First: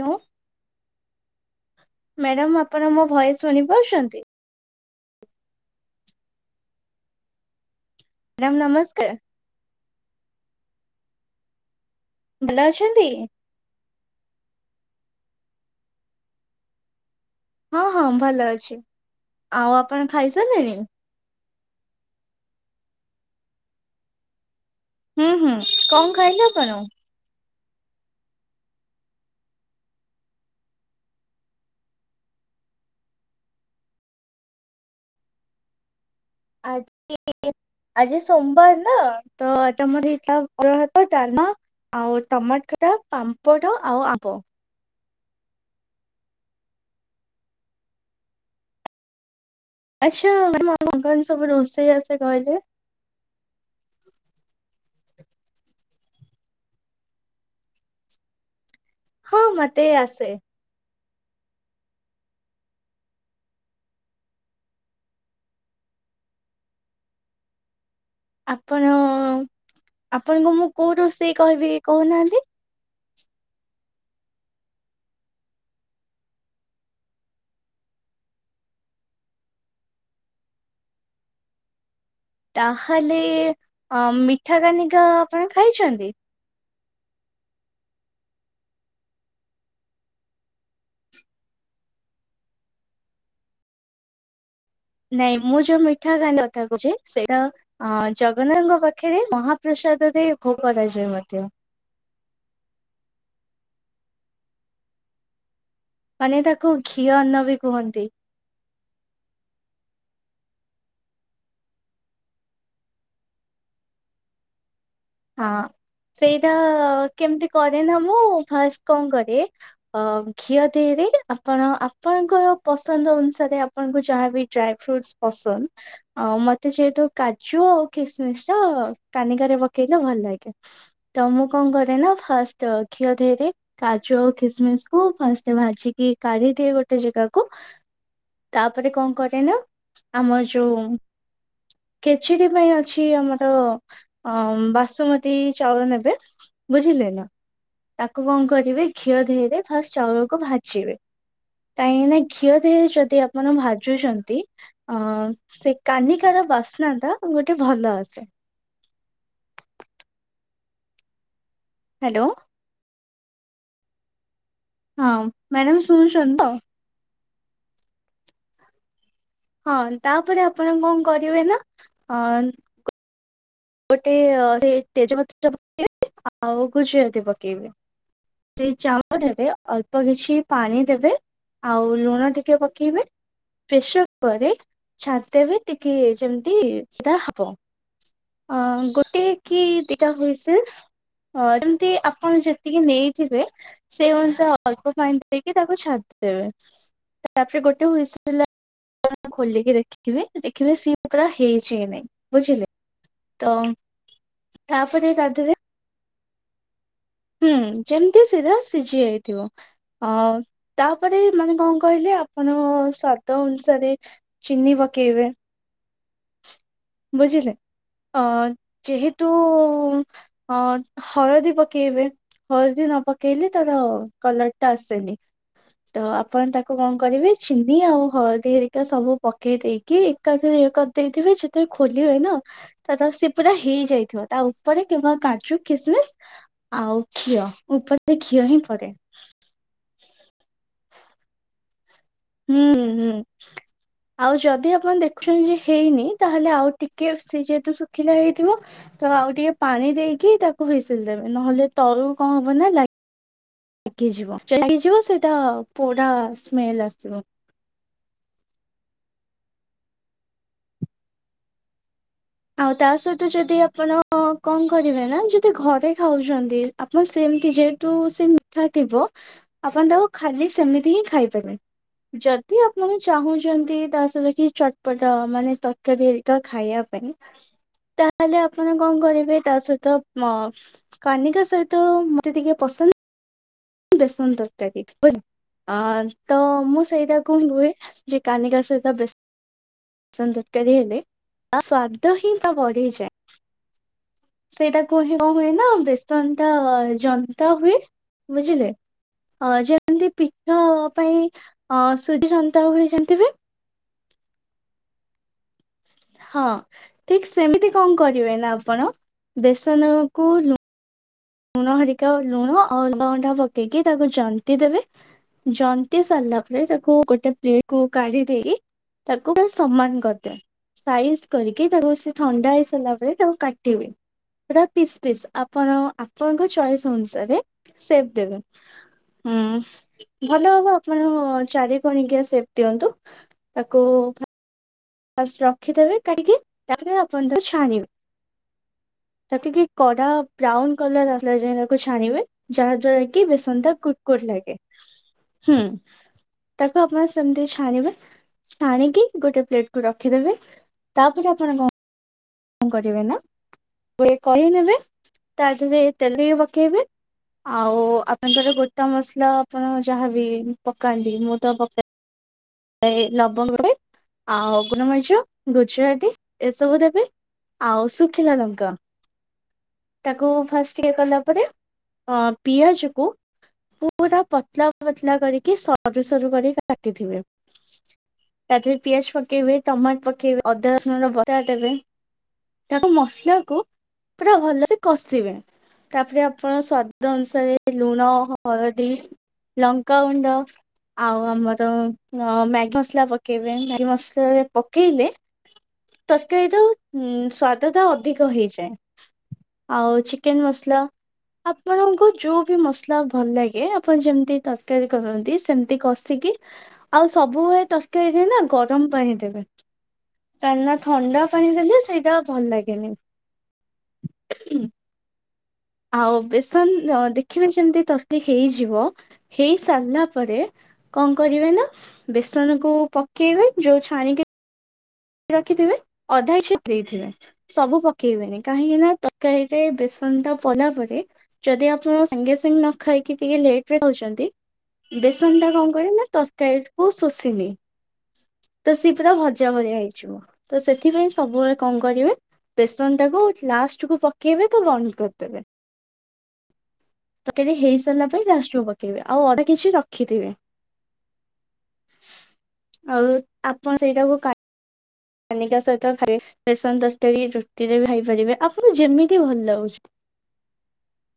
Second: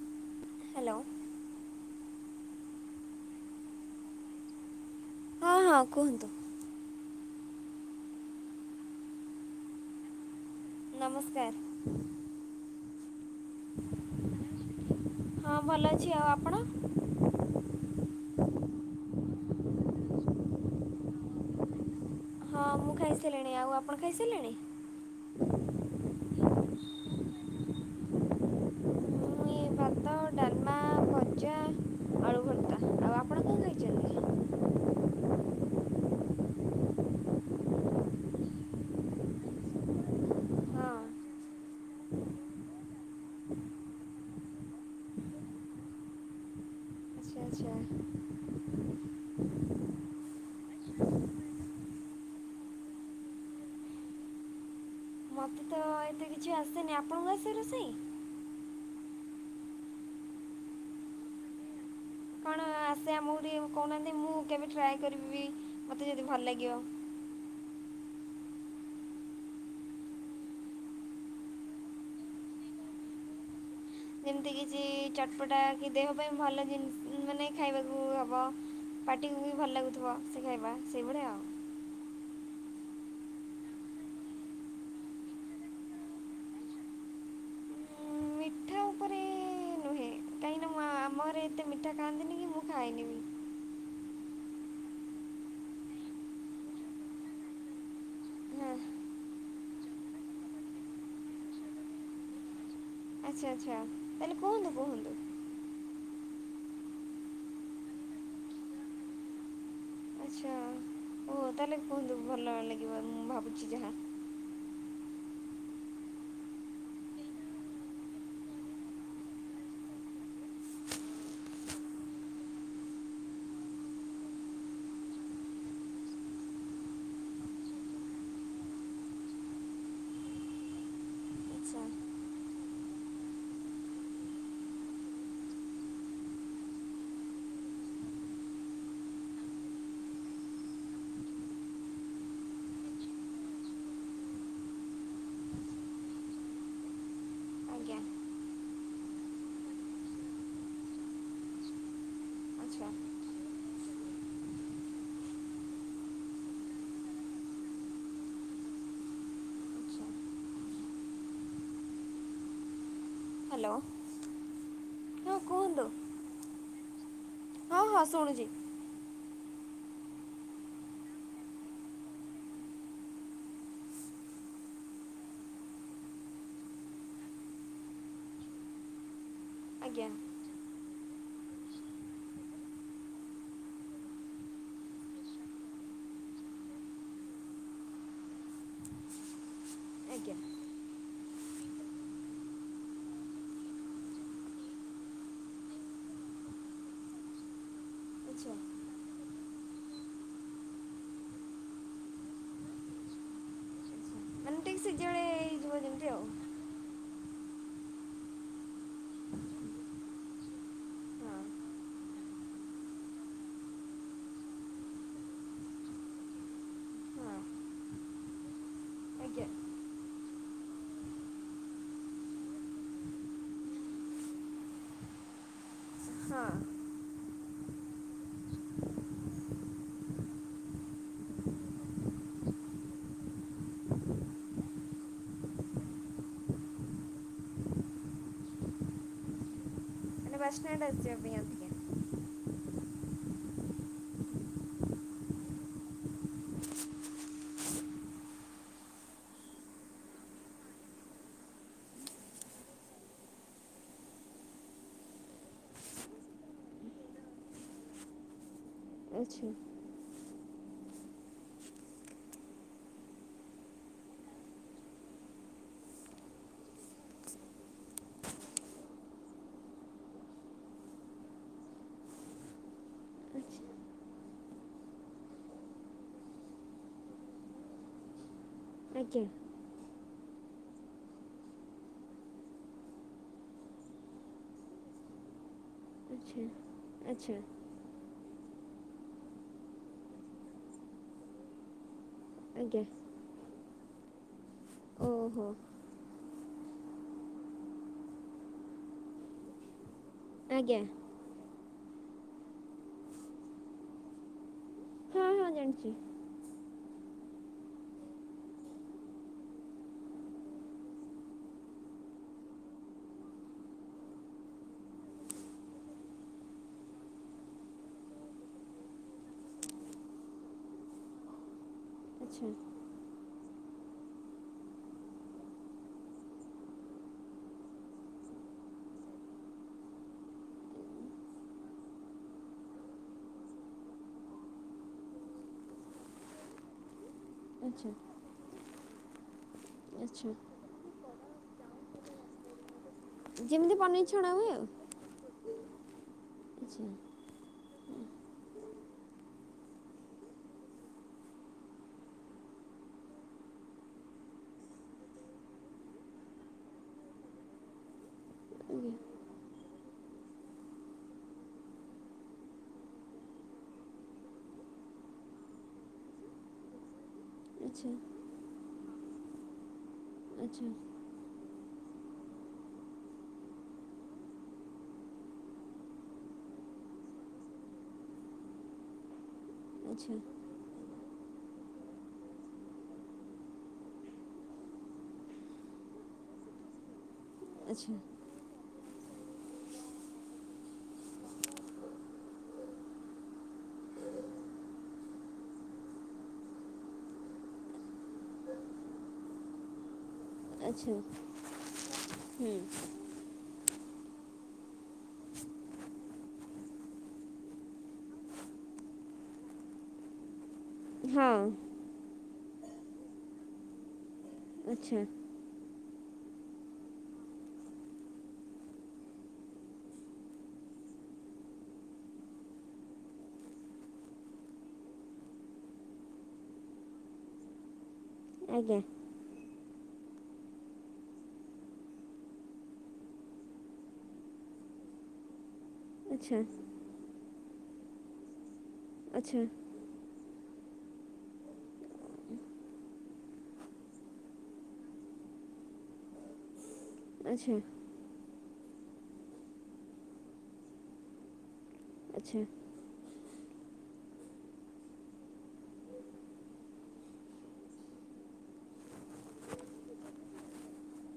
Hello. Hello. Madam ଆପଣ ମୋ voice ଶୁଣିପାରୁଚନ୍ତି? ହଁ ହଁ କୁହନ୍ତୁ। ମାଡମ ନମସ୍କାର। ନମସ୍କାର। ଭଲ ଅଛନ୍ତି? ହଁ ଭଲ ଅଛି ଆଉ ଆପଣ? ହଁ ହଁ ଭଲ ଅଛି। ଆଉ ଆପଣ ଖାଇସାରିଲେଣି? ହଁ ମୁଁ ଖାଇସାରିଲିଣି ଆଉ ଆପଣ ଖାଇସାରିଲେଣି? ହୁଁ ହୁଁ କଣ ଖାଇଲେ ଆପଣ? ମୁଁ ଭାତ ଡାଲମା ଭଜା ଆଳୁ ଭର୍ତ୍ତା ଆଉ ଆପଣ କଣ ଖାଇଛନ୍ତି? ହଁ ଆଜି ଇ ଇ ଆଜି ସୋମବାର ନା ତ ଆଜି ଆମର ହେଇଥିଲା ଅରୁଆ ଭାତ ଆଚ୍ଛା ଡାଲମା। ଆଉ ଟମାଟ ଖଟା ପାମ୍ପଡ ଆଉ ଆବ। ଆଛା ଆଛା। ଆଛା [unintelligible] କଣ କଣ ସବୁ ରୋଷେଇ ଆସେ କହିଲେ? ମତେ ତ ଏତେ କିଛି ଆସେନି ଆପଣଙ୍କୁ ଆସେ ରୋଷେଇ? ହଁ ମତେ ଆସେ। କଣ ଆସେ ଆମୁକୁ ଟିକେ କଉନାହାନ୍ତି ମୁଁ କେବେ ଟ୍ରାଏ କରିବିବି ମତେ ଯଦି ଭଲ ଲାଗିବ। ଆପଣ ଆପଣଙ୍କୁ ମୁଁ କୋଉ ରୋଷେଇ କହିବି କହୁନାହାନ୍ତି? ଯେମିତି କିଛି ଚଟପଟା କି ଦେହ ପାଇଁ ଭଲ ଜିନିଷ ଉଁ ମାନେ ଖାଇବାକୁ ହବ। ପାଟିକୁ ବି ଭଲ ଲାଗୁଥିବ ସେ ଖାଇବା ସେଇଭଳିଆ ଆଉ। ତାହେଲେ ଆ ମିଠା କାନିକା ଆପଣ ଖାଇଚନ୍ତି? ମିଠା ହଁ ଆମ ଘରେ ଏତେ ମିଠା ଖାଆନ୍ତିନି କି ମୁଁ ଖାଇନି ବି। ନାଇଁ ମୁଁ ଯୋଉ ମିଠା କାନିକା କଥା କହୁଛି ସେଇଟା ଆ ହଁ ଜଗନ୍ନାଥଙ୍କ ପାଖେରେ ମହାପ୍ରସାଦରେ ଭୋଗ କରାଯାଏ ମଧ୍ୟ। ଆଚ୍ଛା ଆଚ୍ଛା ତାହେଲେ କୁହନ୍ତୁ କୁହନ୍ତୁ ମାନେ ତାକୁ ଘିଅ ଅନ୍ନ ବି କୁହନ୍ତି। ଓ ତାହେଲେ କୁହନ୍ତୁ ଭଲ ଲାଗିବ ମୁଁ ଭାବୁଚି ଯାହା। ହଁ ସେଇଟା କେମିତି କରେ ନା ମୁଁ ଫାଷ୍ଟ କଣ କରେ? ଅ ଘିଅ ଦେହେରେ ଆପଣ ଆପଣଙ୍କ ପସନ୍ଦ ଅନୁସାରେ ଆ ପଣଙ୍କୁ ଯାହାବି ଡ୍ରାଏ ଫ୍ରୁଟ୍ସ ପସନ୍ଦ ଆଉ ମତେ ଯେହେତୁ କାଜୁ ଆଉ ଖିସମିସଟା କାନିକାରେ ପକେଇଲେ ଭଲ ଲାଗେ। ତ ମୁଁ କଣ ଆଚ୍ଛା କରେ ନା ଫାଷ୍ଟ ଘିଅ ଧେଏରେ କାଜୁ ଆଉ ଖିସମିସକୁ ଫାଷ୍ଟ ଭାଜିକି କାଢ଼ି ଦିଏ ଗୋଟେ ଜେଗାକୁ ତାପରେ କଣ କରେ ନା ଆମ ଯୋଉ ଖେଚିଡ଼ି ପାଇଁ ଅଛି ଆମର ଅ ବାସୁମତୀ ଚାଉଳ ନେବେ ବୁଝିଲେ ନା ଆଜ୍ଞା ତାକୁ କଣ କରିବେ ଘିଅ ଧିହରେ ଫାଷ୍ଟ ଚାଉଳକୁ ଭାଜିବେ କାହିଁକି ନା ଘିଅ ଆଚ୍ଛା ଆଚ୍ଛା ଧିଅରେ ଯଦି ଆପଣ ଭାଜୁଚନ୍ତି ଅ ସେ କାନିକାର ବାସ୍ନାଟା ଗୋଟେ ଭଲ ଆସେ। ହ୍ୟାଲୋ ହାଲୋ ହଁ ମ୍ୟାଡ଼ାମ୍ ଶୁଣୁଚନ୍ତି ତ? ହଁ ହଁ ଶୁଣୁଚି। ହଁ ତାପରେ ଆପଣ କଣ କରିବେ ନା ଆ ଗୋଟେ ସେ ତେଜପତ୍ରଟା ପକେଇବେ ଆଉ ଗୁଜୁରାତି ପକେଇବେ। ସେଇ ଚାଉଳ ଦେବେ ଅଳ୍ପ ଆଜ୍ଞା କିଛି ପାଣି ଦେବେ ଆଉ ଲୁଣ ଟିକେ ପକେଇବେ ପ୍ରେସର୍ କୁକରରେ ଛାଡିଦେବେ ଟିକେ ଯେମିତି ସେଟା ହବ। ଅ ଗୋଟିଏ କି ଦି ଟା ଆଜ୍ଞା ହୁଇସିଲ୍ ଅ ଯେମତି ଆପଣ ଯେତିକି ନେଇ ଥିବେ ସେଇ ଅନୁସା ଅଳ୍ପ ପାଣି ଦେଇକି ତାକୁ ଛାଡ଼ିଦେବେ। ତାପରେ ଗୋଟେ ହୁଇସିଲ୍ ଆ ଆଚ୍ଛା [unintelligible] ଖୋଲିକି ଦେଖିବେ ଦେଖିବେ ସିଏ ପୁରା ହେଇଚି କି ନାଇଁ ବୁଝିଲେ। ତ ମାନେ ତାପରେ ଟିକେ ତା ଦେହରେ [unintelligible] ହୁଏ ଯେମିତି ଆଉ। ହୁଁ ଯେମିତି ସିଧା ସିଜି ଯାଇଥିବ। ଅ ତାପରେ ହଁ ମାନେ କଣ କହିଲେ ଆପଣ ସ୍ଵାଦ ଅନୁସାରେ ଚିିନି ପକେଇବେ। ହଁ ବୁଝିଲେ ଅ ଯେହେତୁ ଆଜ୍ଞା ହଁ, ହଳଦୀ ପକେଇବେ। ହଳଦୀ ନ ପକେଇଲେ ତାର କଲର ଟା ଆସେନି। ତ ଆପଣ ହଁ ତାକୁ କଣ କରିବେ ଚିନି ଆଉ ହଳଦୀ ହେରିକା ସବୁ ପକେଇ ଦେଇେକି କି ଏକାଥରେ ଇଏ କରିଦେଇଥିବେ ଯେ ଖୋଲି ହୁଏ ନା ତ ସେ ପୁରା ହେଇଯାଇଥିବ ତା ଉପରେ କିମ୍ବା କାଜୁ କିସମିସ୍ ଆଉ ଘିଅ ଉପରେ ଘିଅ ହିଁ ପଡେ। ମାନେ ବାସ୍ନା ତା [inaudible] ହୁଏ। ହୁଁ, ହୁଁ ହୁଁ। ଆଉ ଯଦି ଆପଣ ଦେଖୁଛନ୍ତି ଯେ ହେଇନି ତା ହେଲେ ଆଉ ଟିକେ ସେ ଯେହେତୁ ଶୁଖିଲା ହେଇଥିବ। ତ ଆଉ ଟିକେ ପାଣି ଦେଇକି ତାକୁ ହୁଇସିଲ ଦେବେ ନହେଲେ ତଳକୁ କଣ ହବ ନା ଲା ଲାଗିଯିବ, ଯଦି ଲାଗିଯିବ ସେଇଟା ପୋଡ଼ା ସ୍ମେଲ ଆସିବ। ଆଛା। ଆଉ ତା ସହିତ ଯଦି ଆପଣ କଣ କରିବେ ନା ଯଦି ଘରେ ଖାଉଛନ୍ତି। ଆପଣ ସେମିତି ଯେହେତୁ ସେ ମିଠା ଥିବ ଆପଣ ତାକୁ ଖାଲି ସେମିତି ହିଁ ଖାଇ ପାରିବେ। ଯଦି ଆପଣ ଆଚ୍ଛା ଚାହୁଁଛନ୍ତି ତା ସହିତ କିଛି ଚଟପଟା ମାନେ ତରକାରୀ ହରିକା ଖାଇବା ପାଇଁ। ତା ହେଲେ ଆପଣ କଣ ଆଜ୍ଞା କରିବେ ତା ସହିତ ମ କାନିକା ସହିତ ମତେ ଟିକେ ପସନ୍ଦ ବେସନ ତରକାରୀ ବଟ୍ ତ ଆଚ୍ଛା ମୁଁ ସେଇଟାକୁ ଆଚ୍ଛା ହିଁ କୁହେ। ଯେ କାନିକା ସହିତ ବେସନ ତରକାରୀ ହେଲେ ତା ସୁଆଦ ତ, ହିଁ, ତ ଆଜ୍ଞା ବଢିଯାଏ ସେଇଟା କୁହେ ଓହୋ ହୁଏ ନା ବେଶ ବେସନଟା ଜନ୍ତା ହୁଏ ବୁଝିଲେ ଅ ଯେମତି ପିଠା ଆଜ୍ଞା ପାଇଁ ସୁଜି ଯନ୍ତା ହୁଏ ଯେମିତି ହୁଏ। ଜାଣଛି। ହଁ, ଠିକ୍ ସେମିତି କଣ କରିବେ ନା ଆପଣ ବେସନକୁ ଲୁ ଲୁଣ ହରିକା ଲୁଣ ଆଉ [inaudible] ପକେଇକି ତାକୁ ଜନ୍ତି ଦେବେ ଜନ୍ତି ସାରିଲା ପରେ ତାକୁ ଗୋଟେ ପ୍ଲେଟକୁ କାଢି ଦେଇ ତାକୁ ବା ସମାନ କରି ଦେବେ। ସାଇଜ କରିକି ତାକୁ ସେ ଆଚ୍ଛା ଥଣ୍ଡା ହେଇ ସାରିଲା ପରେ ତାକୁ କାଟିବେ। ପୁରା ପିସ୍ ପିସ୍ ଆପଣ ଆପଣଙ୍କ ଚଏସ୍ ଅନୁସାରେ ସେଫ୍ ଦେବେ। ହୁଁ, ଭଲ ହବ ଆପଣ ଚାରି କଣିକିଆ ସେପ୍ ଦିଅନ୍ତୁ। ତାକୁ ଫା ଫାଷ୍ଟ ରଖିଦେବେ କାଢିକି ତା ପରେ ଆପଣ ତାକୁ ଆଚ୍ଛା ଛାଣିବେ ତାକୁ ଟିକେ କଡା ଆଚ୍ଛା ବ୍ରାଉନ କଲର ଆସିଲା ଯାଏ ତାକୁ ଛାଣିବେ ଯାହା ଦ୍ଵାରା କି ବେସନଟା ଯେମିତି କୁଡ ପନିର କୁଡ ଛଣା ହୁଏ ଲାଗେ। ଆଉ ହୁଁ, ତାକୁ ଆଚ୍ଛା ଆପଣ ଆଜ୍ଞା ସେମିତି ଛାଣିବେ ଛାଣିକି ଗୋଟେ ପ୍ଲେ ରଖିଦେବେ ତା ପରେ ଆପଣ କଣ କଣ କରିବେ ନା ଗୋଟେ କଢେଇ ନେବେ ତା ଦେହରେ ତେଲରେ ପକେଇବେ। ଆଉ ଆପଣଙ୍କର ଗୋଟା ମସଲା ଆପଣ ଯାହାବି ପକାନ୍ତି ମୁଁ ତ ପକା ଏ ଲବଙ୍ଗରେ ଆଉ ଗୁଲମରିଚ, ଗୁଜୁରାତି ଏସବୁ ଦେବେ। ଆଉ ଶୁଖିଲା ଲଙ୍କା ତାକୁ ଫାଷ୍ଟ ଇଏ କଲା ପରେ ହଁ, ପିଆଜକୁ ପୁରା ପତଲା ପତଲା କରିକି ସରୁ ସରୁ କରିକି କାଟିଥିବେ। ତା ଦିହରେ ପିଆଜ ପକେଇବେ, ଟମାଟ ଆଚ୍ଛା ପକେଇବେ, ଅଦା, ରସୁଣ ବଟା, ଦେବେ ତାକୁ ମସଲାକୁ ପୁରା ଭଲସେ କଷିବେ ତାପରେ ଆପଣ ସ୍ଵାଦ ସ୍ଵାଦ ଅନୁସାରେ ଆଚ୍ଛା ଲୁଣ ହ ହଳଦୀ, ଲଙ୍କାଗୁଣ୍ଡ ଆଉ ଆମର ଅ ମ୍ୟାଗି ମସଲା ପକେଇବେ ମ୍ୟାଗି ମସଲା ପକେଇଲେ ତରକାରୀର ହୁଁ ସ୍ଵାଦଟା ଅଧିକ ହେଇଯାଏ, ଆଉ ଚିକ୍ ଚିକେନ୍ ମସଲା ଆଚ୍ଛା ଆପଣଙ୍କ ଯୋଉ ହୁଁ ବି ମସ ନା ଭଲ ଲାଗେ ଆପଣ ଯେମିତି ତରକାରୀ କରନ୍ତି ସେମତି କଷିକି ଆଉ ସବୁବେଳେ ତରକାରୀରେ ନା ଗରମ ପାଣି ଦେବେ କାଁଇନା ଥଣ୍ଡା ହଁ ପାଣି ଦେଲେ ସେଇଟା ଭଲ ଲାଗେନି। ଆଛା। ଆଉ ବେସନ ଦେଖିବେ ସେମିତି ତରକାରି ହେଇଯିବ, ହେଇସାରିଲା ପରେ କଣ କରିବେ ନା, ବେସନ କୁ ପକେଇବେ, ଯୋଉ ଛାଣିକି ରଖିଥିବେ। ଅଧା ଛାଡି ଦେଇଥିବେ ସବୁ ପକେଇବେନି। କାହିଁକି ଆଜ୍ଞା ନା କାହିରେ ବେସନ ଟା ପଇଲା ପରେ ଯଦି ଆପଣ ସାଙ୍ଗେ ସାଙ୍ଗେ ନ ଖାଇକି ଟିକେ ଲେଟ୍ ରେ ଖାଉଛନ୍ତି ବେସନ ଟା କଣ କରେ ନା ଆଚ୍ଛା ତରକାରୀ କୁ ଶୋଷିନିଏ। ତ ସିଏ ପୁରା ଆଚ୍ଛା ଭଜା ଭଳିଆ ହେଇଯିବ। ତ ସେଥିପାଇଁ ସବୁବେଳେ କଣ କରିବେ ବେସନ ଟାକୁ ଲାଷ୍ଟ କୁ ପକେଇବେ ତ ବନ୍ଦ କରିଦେବେ। ତରକାରି ଆଚ୍ଛା ହେଇସାରିଲା ପାରେ ଲାଷ୍ଟକୁ ପକେଇବେ। ଆଉ ଅଳ୍ପ କିଛି ରଖିଥିବେ। ଆଚ୍ଛା। ଆଉ ଆପଣ ସେଇଟାକୁ କା କାନିକା ସହିତ ଖାଇବେ। ବେସନ ତରକାରୀ ରୁଟିରେ ବି ଖାଇପାରିବେ। ଆପଣଙ୍କୁ ଯେମିତି ଭଲ ଲାଗୁଛି।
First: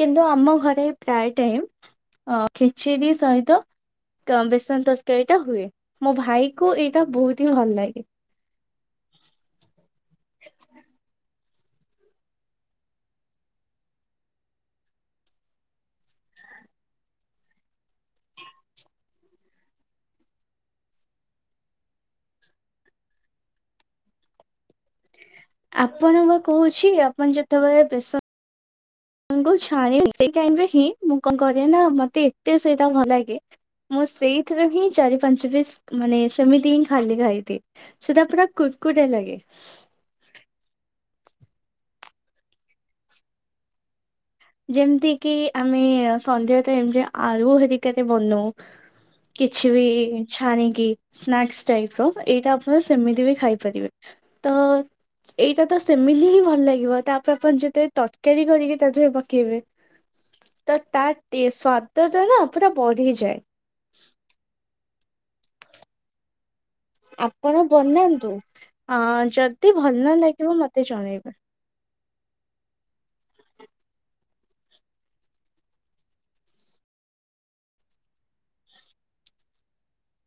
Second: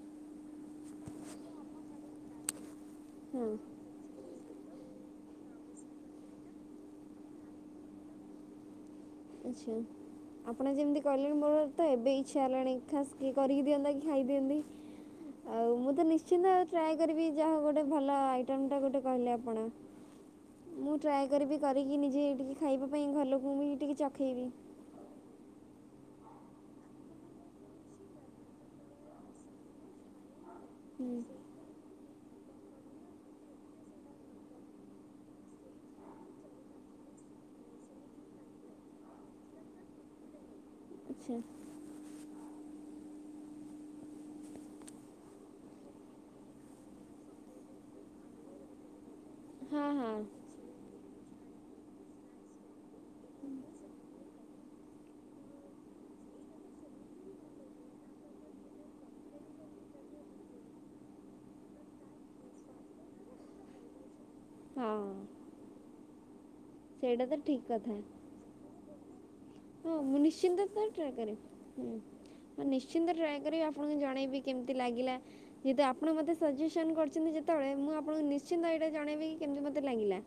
କିନ୍ତୁ ଆମ ଘରେ ପ୍ରାୟ ଟାଇମ୍ ଖିଚୁଡ଼ି ହଁ ସହିତ ବେସନ ତରକାରୀ ଟା ହୁଏ। ମୋ ଭାଇ କୁ ଏଇଟା ବୋହୁତ୍ ହିଁ ଭଲ ଲାଗେ। ଆଛା। ଆପଣ ଯେମିତି କହିଲେଣି ମୋର ତ ଏବେ ଇଚ୍ଛା ହେଲାଣି ଖାସ୍ କିଏ କରିକି ଦିଅନ୍ତା କି ଖାଇଦିଅନ୍ତି। ଆଉ ମୁଁ ତ ନିଶ୍ଚିନ୍ତ ଟ୍ରାଏ କରିବି ଯାହା ହୋଉ ଗୋଟେ ଭଲ ଆଇଟମ୍ ଟା ଗୋଟେ କହିଲେ ଆପଣ। ଁ ମୁଁ ଟ୍ରାଏ କରିବି କରିକି ନିଜେ ଟିକେ ଖାଇବା ପାଇଁ, ଘର ଲୋକଙ୍କୁ ବି ଟିକେ ଚଖେଇବି। ଆପଣ ପା କହୁଛି ଆପଣ ଯେତେବେଳେ ବେସ ନକୁ ଛାଣିବେ, ସେ ଟାଇମ୍ ରେ ହିଁ, ମୁଁ କଣ ହୁଁ କରେ ନା ମତେ ଏତେ ସେଇଟା ଭଲ ଲାଗେ ମୁଁ ସେଇଥିରୁ ହିଁ ଚାରି ପାଞ୍ଚ ପିସ୍ ମାନେ ସେମିତି ହିଁ ଖାଲି ଖାଇଦିଏ। ସେଟା ପୁରା କୁଡ୍ କୁଡା ଲାଗେ। ଆଚ୍ଛା। ଯେମିତି କି ଆମେ ସନ୍ଧ୍ୟ ଟାଇମ୍ ରେ ଆଳୁ ହେରିକାରେ ବନଉ କିଛିବି ହଁ ହଁ ଛାଣିକି ସ୍ନାକ୍ସ ଟାଇପ୍ ର ଏଇଟା ଆପଣ ସେମିତି ବି ଖାଇପାରିବେ। ତ ଏଇଟା ତ ସେମିତି ହିଁ ଭଲ ଲାଗିବ। ତାପରେ ଆପଣ ଯେତେବେଳେ ତରକାରୀ କରିକି ତା ଦେହରେ କେଇବେ ତ ତା ସ୍ଵାଦତା ନା ପୁରା ବଢିଯାଏ। ହଁ। ସେଇଟା ତ ଆପଣ ଠିକ୍ କଥା ବନାନ୍ତୁ ଆ ଯ ହଁ ମୁଁ ନିଶ୍ଚିନ୍ତ ତ ଟ୍ରାଏ କରିବି। ହୁଁ ମୁଁ ନିଶ୍ଚିନ୍ତ ଟ୍ରାଏ କରିବି, ଆପଣଙ୍କୁ ଜଣେଇବି କେମିତି ଲାଗିଲା। ଯେହେତୁ ଆପଣ ମୋତେ ସଜେସନ୍ କରିଛନ୍ତି ଯେତେବେଳେ ମୁଁ ଆପଣଙ୍କୁ ନିଶ୍ଚିନ୍ତ ଏଇଟା ଜଣେଇବି କି କେମିତି ମୋତେ ଲାଗିଲା।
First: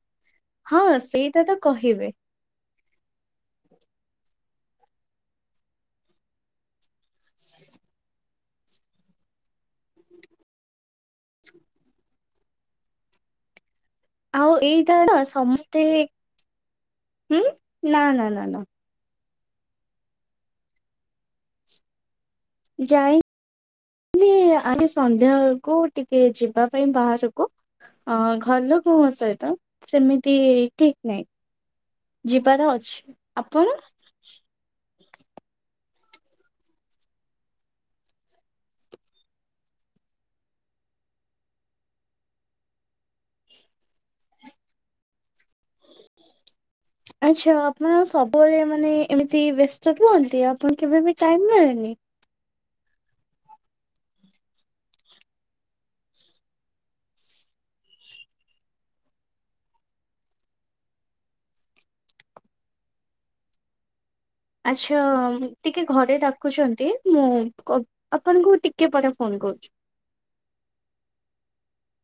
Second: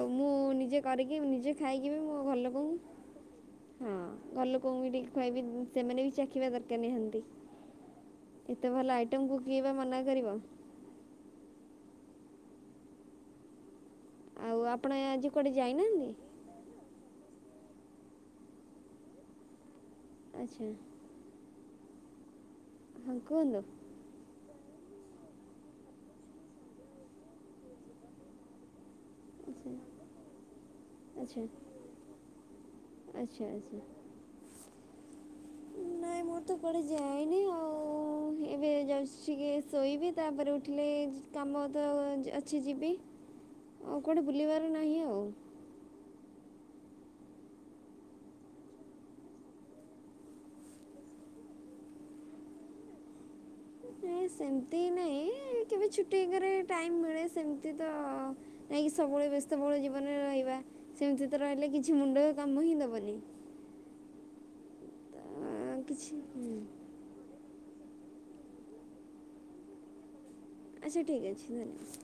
ଆଉ ମୁଁ ନିଜେ ହଁ କରିକି ସେଇଟା ତ ନିଜେ ଖାଇକି ବି କହିବେ। ମୋ ଘର ଲୋକଙ୍କୁ ହଁ ଘର ଲୋକଙ୍କୁ ବି ଟିକେ ଖୁଆଇବି ସେମାନେ ବି ଚାଖିବା ଦରକାର ନିହାତି। ଏତେ ଭଲ ଆଇଟମ୍ କୁ କିଏବା ମନା କରିବ। ଆଉ ଆପଣ ଏଇଟାନା ଆଜି କୁଆଡ଼େ ସମସ୍ତେ, ଯାଇନାହାନ୍ତି? ହୁଁ ନା ନା ନା ନା ଆଚ୍ଛା। ହଁ ଯାଇ କୁହନ୍ତୁ ଆଜି ସନ୍ଧ୍ୟା ବେଳକୁ ଟିକେ ଯିବା ପାଇଁ ବାହାରକୁ ଅ ଘର ଲୋକ କଉ ଆ ସହିତ ଆଚ୍ଛା ସେମିତି ଠିକ୍ ନାହିଁ। ଆଚ୍ଛା ଯିବାର ଅଛି। ଆଚ୍ଛା ଆପଣ? ଆଚ୍ଛା। ମୁଁ ତ କୁଆଡ଼େ ଯାଏନି ଆଉ, ଏବେ ଯାଉଛି ଟିକେ ଶୋଇବି ତାପରେ ଉଠିଲେ ଯି କାମ ତ ଅ ଅଛି ଯିବି, ଆଉ କୁଆଡ଼େ ବୁଲିବାର ନାହିଁ ଆଉ। ଆଚ୍ଛା ଆପଣ ସବୁବେଳେ ମାନେ ଏମିତି ବେସ୍ତ ରୁହନ୍ତି? ଆପଣ କେବେ ବି ଟାଇମ୍ ମିଳେନି? ନାଇ ସେମିତି ନାହିଁ, କେବେ ଛୁଟି ଏକାରେ ଟାଇମ ମିଳେ, ସେମିତି ତ ନାଇଁକି ସବୁବେଳେ ବ୍ୟସ୍ତ ବହୁଳ ଜୀବନରେ ରହିବା। ସେମିତି ତ ରହିଲେ କିଛି ମୁଣ୍ଡ କାମ ହିଁ ଦବନି। ଆଛା, ଟିକେ କିଛି ଘରେ ହୁଁ ଡାକୁଛନ୍ତି, ମୁଁ କ ଆପଣଙ୍କୁ ଟିକେ ପରେ ଫୋନ କରୁଛି। ଆଛା, ଠିକ୍ ଅଛି ଧନ୍ୟବାଦ।